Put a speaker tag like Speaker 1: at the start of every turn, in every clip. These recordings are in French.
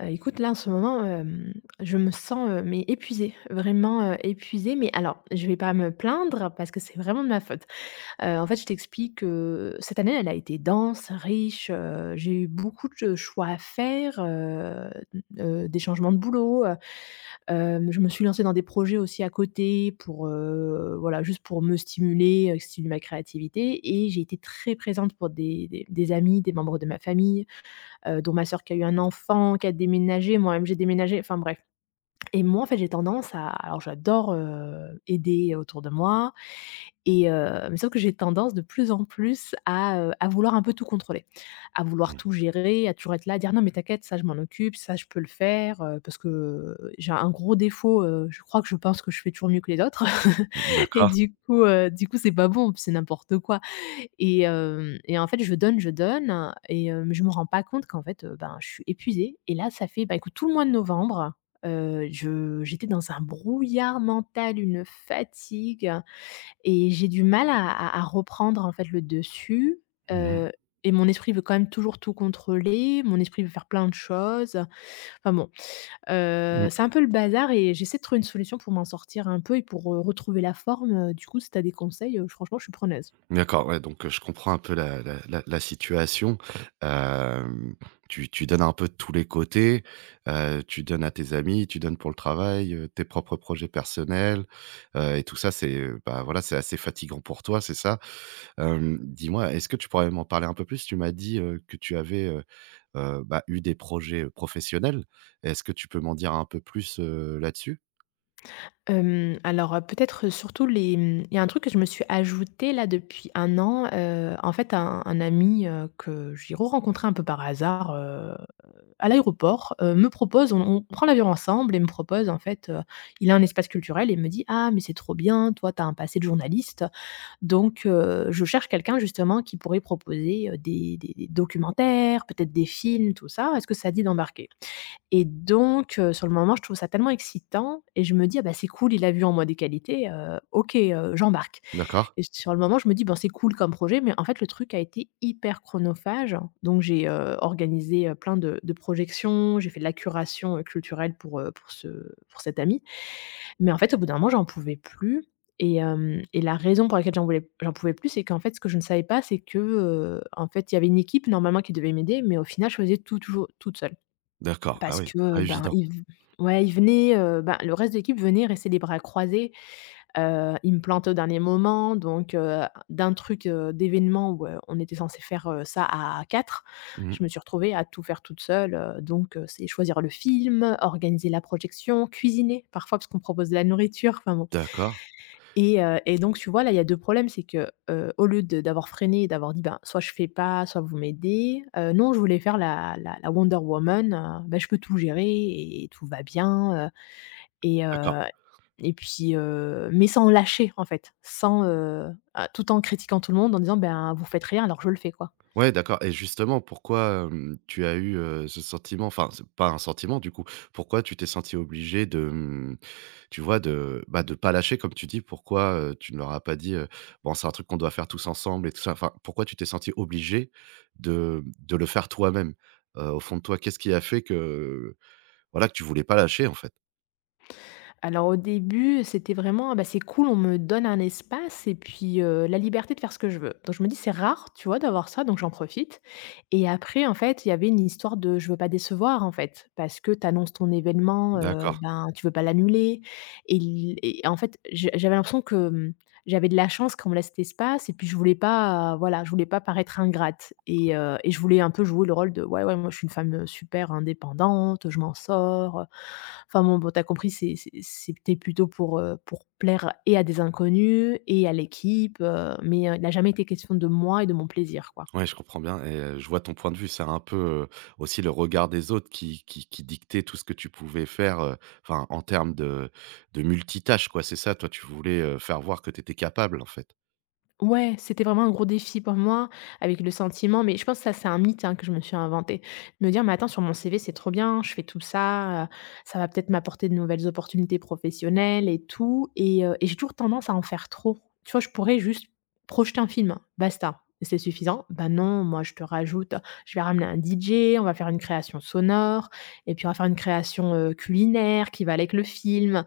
Speaker 1: Écoute, là, en ce moment, je me sens, mais épuisée, vraiment, épuisée. Mais alors, je vais pas me plaindre parce que c'est vraiment de ma faute. En fait, je t'explique, cette année, elle a été dense, riche, j'ai eu beaucoup de choix à faire, d des changements de boulot, je me suis lancée dans des projets aussi à côté pour, voilà, juste pour me stimuler, stimuler ma créativité et j'ai été très présente pour des amis, des membres de ma famille, dont ma sœur qui a eu un enfant, qui a déménagé, moi-même j'ai déménagé, enfin bref. Et moi, en fait, j'ai tendance à alors j'adore, aider autour de moi et mais sauf que j'ai tendance de plus en plus à vouloir un peu tout contrôler, à vouloir
Speaker 2: Mmh.
Speaker 1: tout gérer, à toujours être là, à dire: «Non mais t'inquiète, ça je m'en occupe, ça je peux le faire», parce que, j'ai un gros défaut, je crois que je pense que je fais toujours mieux que les autres et
Speaker 2: D'accord.
Speaker 1: du coup c'est pas bon, c'est n'importe quoi. Et en fait, je donne et je me rends pas compte qu'en fait, ben, je suis épuisée et là, ça fait, bah, écoute, tout le mois de novembre, je j'étais dans un brouillard mental, une fatigue et j'ai du mal à reprendre, en fait, le dessus,
Speaker 2: Mmh.
Speaker 1: heu et mon esprit veut quand même toujours tout contrôler, mon esprit veut faire plein de choses. Enfin bon,
Speaker 2: Mmh.
Speaker 1: c'est un peu le bazar et j'essaie de trouver une solution pour m'en sortir un peu et pour, retrouver la forme, du coup, si tu as des conseils, franchement, je suis preneuse.
Speaker 2: D'accord, ouais, donc, je comprends un peu la situation. Hem, tu donnes un peu de tous les côtés, tu donnes à tes amis, tu donnes pour le travail, tes propres projets personnels, et tout ça, c'est, bah, voilà, c'est assez fatigant pour toi, c'est ça? Dis-moi, est-ce que tu pourrais m'en parler un peu plus? Tu m'as dit, que tu avais, bah, eu des projets, professionnels. Est-ce que tu peux m'en dire un peu plus, là-dessus?
Speaker 1: Alors, peut-être, surtout les, il y a un truc que je me suis ajouté là depuis un an, en fait un ami, que j'ai re-rencontré un peu par hasard, à l'aéroport, me propose on prend l'avion ensemble et me propose en fait, il a un espace culturel et il me dit: «Ah mais c'est trop bien, toi tu as un passé de journaliste, donc je cherche quelqu'un justement qui pourrait proposer, des documentaires, peut-être des films, tout ça, est-ce que ça te dit d'embarquer?» Et donc, sur le moment, je trouve ça tellement excitant et je me dis: «Ah bah, c'est cool, il a vu en moi des qualités, OK, j'embarque»
Speaker 2: D'accord,
Speaker 1: et sur le moment, je me dis: «Ben, c'est cool comme projet» mais en fait, le truc a été hyper chronophage. Donc j'ai, organisé, plein de projections, j'ai fait de la curation, culturelle pour cet ami. Mais en fait, au bout d'un moment, j'en pouvais plus et la raison pour laquelle j'en pouvais plus, c'est qu'en fait, ce que je ne savais pas, c'est que, en fait, il y avait une équipe normalement qui devait m'aider mais au final, je faisais tout toujours toute seule.
Speaker 2: d'accord. Ah
Speaker 1: Parce
Speaker 2: oui,
Speaker 1: que,
Speaker 2: pas
Speaker 1: ben,
Speaker 2: évident.
Speaker 1: ils v ouais, le reste de l'équipe venait rester les bras croisés, ils me plantaient au dernier moment donc d'événement où, on était censé faire, ça à 4,
Speaker 2: Mmh.
Speaker 1: je me suis retrouvée à tout faire toute seule, donc c'est choisir le film, organiser la projection, cuisiner parfois parce qu'on propose de la nourriture, enfin bon.
Speaker 2: D'accord.
Speaker 1: Et donc tu vois, là, il y a 2 problèmes, c'est que, au lieu de d'avoir freiné et d'avoir dit: «Ben, soit je fais pas, soit vous m'aidez», non, je voulais faire la Wonder Woman, ben, je peux tout gérer et tout va bien, et
Speaker 2: D'accord.
Speaker 1: heu et puis, mais sans lâcher, en fait, sans, tout en critiquant tout le monde en disant: «Ben, vous faites rien alors je le fais», quoi.
Speaker 2: Ouais, d'accord et justement, pourquoi, tu as eu, ce sentiment, enfin, c'est pas un sentiment du coup, pourquoi tu t'es senti obligé de, mmh, tu vois, de, bah, de pas lâcher comme tu dis? Pourquoi, tu ne leur as pas dit, «Bon, c'est un truc qu'on doit faire tous ensemble» et tout ça? Enfin, pourquoi tu t'es senti obligé de le faire toi-même? Au fond de toi, qu'est-ce qui a fait que, voilà, que tu voulais pas lâcher en fait?
Speaker 1: Alors au début, c'était vraiment: «Ah bah, c'est cool, on me donne un espace et puis, la liberté de faire ce que je veux». Donc je me dis: «C'est rare, tu vois, d'avoir ça, donc j'en profite» et après, en fait, il y avait une histoire de je veux pas décevoir, en fait, parce que tu annonces ton événement,
Speaker 2: D'accord.
Speaker 1: ben, tu veux pas l'annuler et en fait, je j'avais l'impression que, j'avais de la chance qu'on me laisse cet espace et puis je voulais pas, voilà, je voulais pas paraître ingrate et je voulais un peu jouer le rôle de: «Ouais, ouais, moi je suis une femme, super indépendante, je m'en sors», enfin bon, bon, tu compris, c'était plutôt pour plaire et à des inconnus et à l'équipe, mais il n'a jamais été question de moi et de mon plaisir, quoi.
Speaker 2: Ouais, je comprends bien et je vois ton point de vue. C'est un peu, aussi le regard des autres qui dictait tout ce que tu pouvais faire, enfin, en termes de multitâches, quoi, c'est ça? Toi, tu voulais, faire voir que tu étais capable, en fait?
Speaker 1: Ouais, c'était vraiment un gros défi pour moi, avec le sentiment mais je pense que ça, c'est un mythe, hein, que je me suis inventé. De me dire: «Mais attends, sur mon CV, c'est trop bien, je fais tout ça, ça va peut-être m'apporter de nouvelles opportunités professionnelles et tout» et j'ai toujours tendance à en faire trop. Tu vois? Je pourrais juste projeter un film, basta, c'est suffisant. Bah non, moi, je te rajoute, je vais ramener un DJ, on va faire une création sonore et puis on va faire une création, culinaire qui va aller avec le film.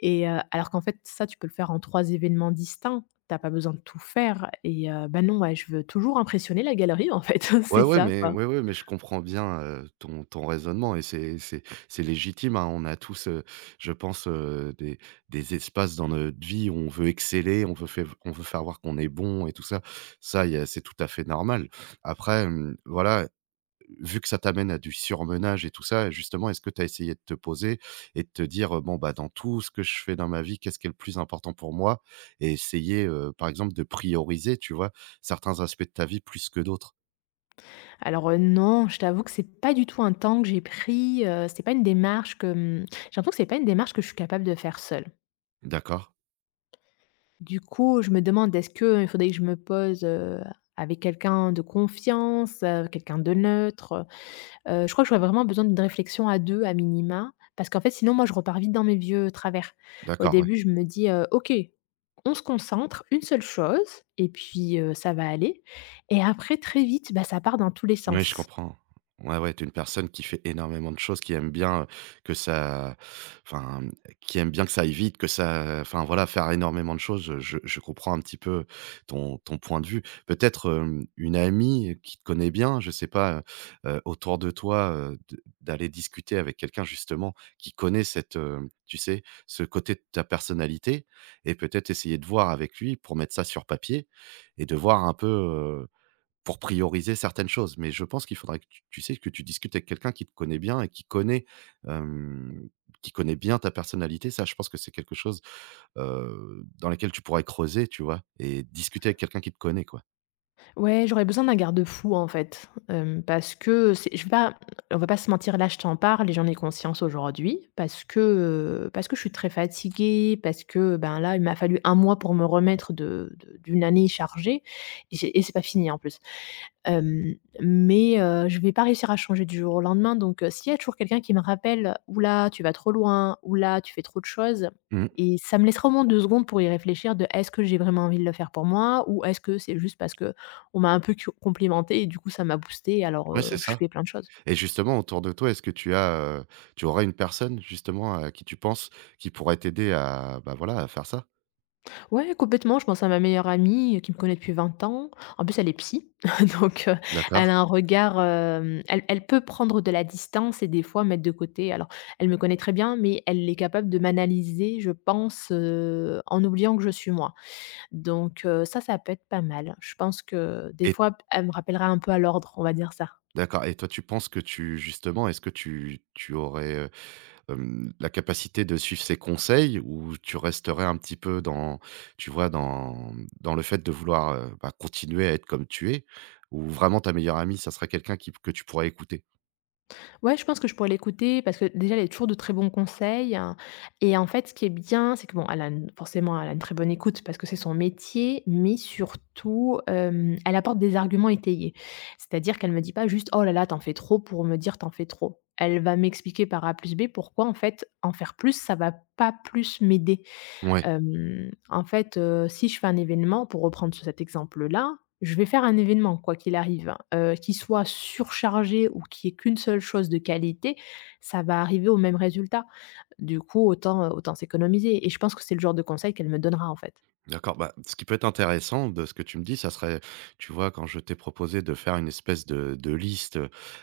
Speaker 1: Et alors qu'en fait, ça, tu peux le faire en 3 événements distincts. T'as pas besoin de tout faire et bah, non, ouais, je veux toujours impressionner la galerie, en fait, c'est ça, quoi.
Speaker 2: Ouais, ouais, mais je comprends bien, ton raisonnement et c'est légitime, hein. On a tous, je pense, des espaces dans notre vie où on veut exceller, on veut faire voir qu'on est bon et tout ça. Ça, y a c'est tout à fait normal. Après, voilà, vu que ça t'amène à du surmenage et tout ça, justement, est-ce que tu as essayé de te poser et de te dire, «Bon, bah, dans tout ce que je fais dans ma vie, qu'est-ce qui est le plus important pour moi?» et essayer, par exemple, de prioriser, tu vois, certains aspects de ta vie plus que d'autres?
Speaker 1: Alors, non, je t'avoue que c'est pas du tout un temps que j'ai pris, c'est pas une démarche que, j'ai l'impression que c'est pas une démarche que je suis capable de faire seule.
Speaker 2: D'accord,
Speaker 1: Du coup, je me demande, est-ce que il faudrait que je me pose, avec quelqu'un de confiance, quelqu'un de neutre? Je crois que j'aurais vraiment besoin d'une réflexion à 2, à minima, parce qu'en fait, sinon moi je repars vite dans mes vieux travers. Au
Speaker 2: d'accord.
Speaker 1: début, je me dis: «OK, on se concentre, une seule chose et puis, ça va aller» et après très vite, bah, ça part dans tous les
Speaker 2: Ouais, je
Speaker 1: sens.
Speaker 2: comprends. Ouais, ouais, t'es une personne qui fait énormément de choses, qui aime bien, que ça enfin, mmh, qui aime bien que ça aille vite, que ça enfin, voilà, faire énormément de choses. Je comprends un petit peu ton point de vue. Peut-être, une amie qui te connaît bien, je sais pas, autour de toi, de d'aller discuter avec quelqu'un justement qui connaît cette, tu sais, ce côté de ta personnalité et peut-être essayer de voir avec lui pour mettre ça sur papier et de voir un peu, pour prioriser certaines choses, mais je pense qu'il faudrait que tu tu sais, que tu discutes avec quelqu'un qui te connaît bien et qui connaît, hem, qui connaît bien ta personnalité. Ça, je pense que c'est quelque chose, dans lequel tu pourrais creuser, tu vois? Et discuter avec quelqu'un qui te connaît, quoi.
Speaker 1: Ouais, j'aurais besoin d'un garde-fou, en fait, parce que c'est je vais pas on va pas se mentir, là, je t'en parle et j'en ai conscience aujourd'hui parce que je suis très fatiguée, parce que, ben, là, il m'a fallu un mois pour me remettre de d'une année chargée et c'est pas fini, en plus. Hem, mais, je vais pas réussir à changer du jour au lendemain donc, s'il y a toujours quelqu'un qui me rappelle: «Ouh là, tu vas trop loin. Ouh là, tu fais trop de choses»
Speaker 2: Mmh.
Speaker 1: et ça me laissera au moins 2 secondes pour y réfléchir de: «Est-ce que j'ai vraiment envie de le faire pour moi? Ou est-ce que c'est juste parce que, on m'a un peu cu complimentée et du coup ça m'a boostée alors,
Speaker 2: Ouais, c'est
Speaker 1: je
Speaker 2: ça.
Speaker 1: fais plein de choses.
Speaker 2: Et justement, autour de toi, est-ce que tu as, tu aurais une personne justement à qui tu penses qui pourrait t'aider à, bah, voilà, à faire ça?
Speaker 1: Ouais, complètement, je pense à ma meilleure amie, qui me connaît depuis 20 ans. En plus, elle est psy, donc,
Speaker 2: D'accord.
Speaker 1: elle a un regard, elle peut prendre de la distance et des fois mettre de côté. Alors, elle me connaît très bien, mais elle est capable de m'analyser, je pense, en oubliant que je suis moi. Donc, ça, ça peut être pas mal. Je pense que des
Speaker 2: Et
Speaker 1: fois, elle me rappellera un peu à l'ordre, on va dire ça.
Speaker 2: d'accord et toi, tu penses que tu justement, est-ce que tu aurais, la capacité de suivre ses conseils ou tu resterais un petit peu dans tu vois, dans dans le fait de vouloir, bah, continuer à être comme tu es? Ou vraiment ta meilleure amie, ça serait quelqu'un qui que tu pourrais écouter?
Speaker 1: Ouais, je pense que je pourrais l'écouter parce que déjà, elle a toujours de très bons conseils, hein et en fait, ce qui est bien, c'est que bon, elle a une forcément, elle a une très bonne écoute parce que c'est son métier, mais surtout, elle apporte des arguments étayés. C'est-à-dire qu'elle me dit pas juste: «Oh là là, t'en fais trop» pour me dire: t'en fais trop». Elle va m'expliquer par A plus B pourquoi en fait, en faire plus, ça va pas plus m'aider.
Speaker 2: Ouais,
Speaker 1: En fait, si je fais un événement, pour reprendre sur cet exemple-là, je vais faire un événement quoi qu'il arrive, qu'il soit surchargé ou qui y ait qu'une seule chose de qualité, ça va arriver au même résultat. Du coup, autant s'économiser et je pense que c'est le genre de conseil qu'elle me donnera, en fait.
Speaker 2: d'accord. Bah, ce qui peut être intéressant de ce que tu me dis, ça serait, tu vois, quand je t'ai proposé de faire une espèce de liste,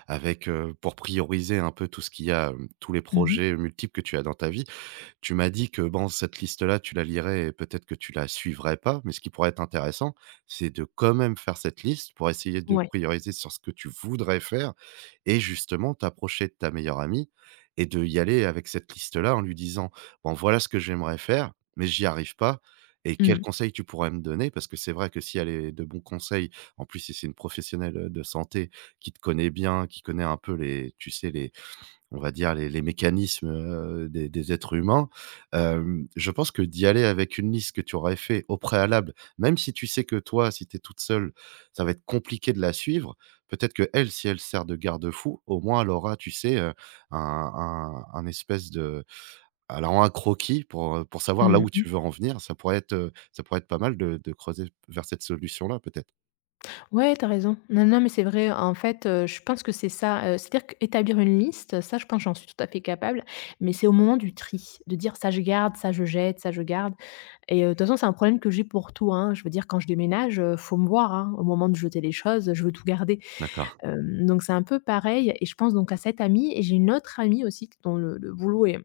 Speaker 2: avec, pour prioriser un peu tout ce qu'il y a, tous les
Speaker 1: Mmh.
Speaker 2: projets multiples que tu as dans ta vie. Tu m'as dit que bon, cette liste-là, tu la lirais et peut-être que tu la suivrais pas, mais ce qui pourrait être intéressant, c'est de quand même faire cette liste pour essayer de
Speaker 1: Ouais.
Speaker 2: prioriser sur ce que tu voudrais faire et justement t'approcher de ta meilleure amie et de y aller avec cette liste-là en lui disant: «Bon, voilà ce que j'aimerais faire, mais j'y arrive pas et quels
Speaker 1: Mmh.
Speaker 2: conseils tu pourrais me donner?» parce que c'est vrai que si elle est de bons conseils, en plus si c'est une professionnelle, de santé qui te connaît bien, qui connaît un peu les tu sais, les on va dire les mécanismes, des êtres humains, je pense que d'y aller avec une liste que tu aurais fait au préalable, même si tu sais que toi, si tu es toute seule, ça va être compliqué de la suivre, peut-être que elle, si elle sert de garde-fou, au moins elle aura, tu sais, un espèce de elle aura un croquis pour savoir là
Speaker 1: Mmh
Speaker 2: où
Speaker 1: mh.
Speaker 2: tu veux en venir. Ça pourrait être pas mal de creuser vers cette solution-là, peut-être.
Speaker 1: Ouais, t'as raison. Non, non, mais c'est vrai, en fait, je pense que c'est ça, c'est-à-dire qu'établir une liste, ça, je pense, que j'en suis tout à fait capable, mais c'est au moment du tri, de dire: «Ça, je garde, ça, je jette, ça, je garde». Et de toute façon, c'est un problème que j'ai pour tout, hein. Je veux dire quand je déménage, faut me voir, hein, au moment de jeter les choses, je veux tout garder.
Speaker 2: D'accord.
Speaker 1: Donc c'est un peu pareil et je pense donc à cette amie et j'ai une autre amie aussi dont le boulot est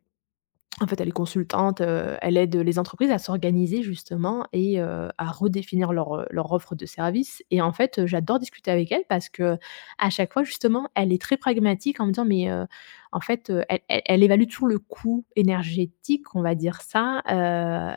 Speaker 1: en fait, elle est consultante, elle aide les entreprises à s'organiser justement et à redéfinir leur offre de service et en fait, j'adore discuter avec elle parce que à chaque fois justement, elle est très pragmatique en me disant: «Mais en fait, elle évalue toujours le coût énergétique, on va dire ça,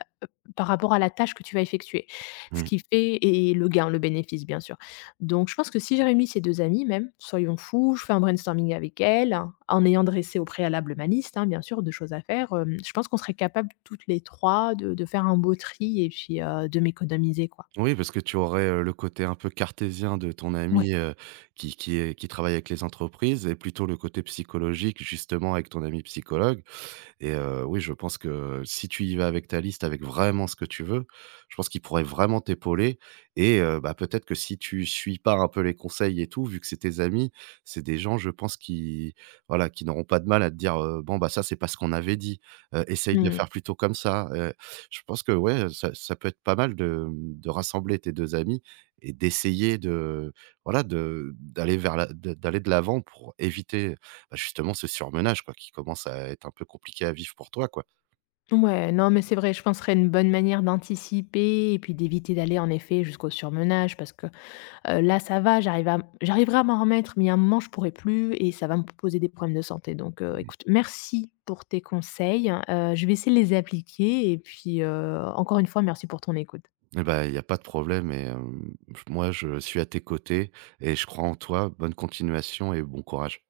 Speaker 1: par rapport à la tâche que tu vas effectuer. Ce qui fait et le gain, le bénéfice, bien sûr. Donc je pense que si j'ai réuni ces 2 amies même, soyons fous, je fais un brainstorming avec elles, hein, en ayant dressé au préalable ma liste, hein, bien sûr, de choses à faire, je pense qu'on serait capable toutes les 3 de faire un beau tri et puis, de m'économiser, quoi.
Speaker 2: Oui, parce que tu aurais, le côté un peu cartésien de ton ami,
Speaker 1: Ouais.
Speaker 2: qui est qui travaille avec les entreprises et plutôt le côté psychologique justement avec ton ami psychologue et oui, je pense que si tu y vas avec ta liste, avec vraiment ce que tu veux, je pense qu'il pourrait vraiment t'épauler et bah, peut-être que si tu suis pas un peu les conseils et tout, vu que c'est tes amis, c'est des gens, je pense, qui voilà, qui n'auront pas de mal à te dire, «Bon, bah, ça, c'est pas ce qu'on avait dit, essaye de
Speaker 1: Mmh.
Speaker 2: faire plutôt comme ça», je pense que, ouais, ça ça peut être pas mal de, mmh, de rassembler tes 2 amis et d'essayer de, voilà, de d'aller vers la de d'aller de l'avant pour éviter bah, justement ce surmenage quoi, qui commence à être un peu compliqué à vivre pour toi quoi.
Speaker 1: Ouais, non, mais c'est vrai, je pense que ce serait une bonne manière d'anticiper et puis d'éviter d'aller en effet jusqu'au surmenage parce que là, ça va, j'arriverai à m'en remettre, mais il y a un moment, je pourrai plus et ça va me poser des problèmes de santé. Donc,
Speaker 2: Mmh.
Speaker 1: écoute, merci pour tes conseils, je vais essayer de les appliquer et puis, encore une fois, merci pour ton écoute.
Speaker 2: Eh bah, il y a pas de problème et moi je suis à tes côtés et je crois en toi. Bonne continuation et bon courage.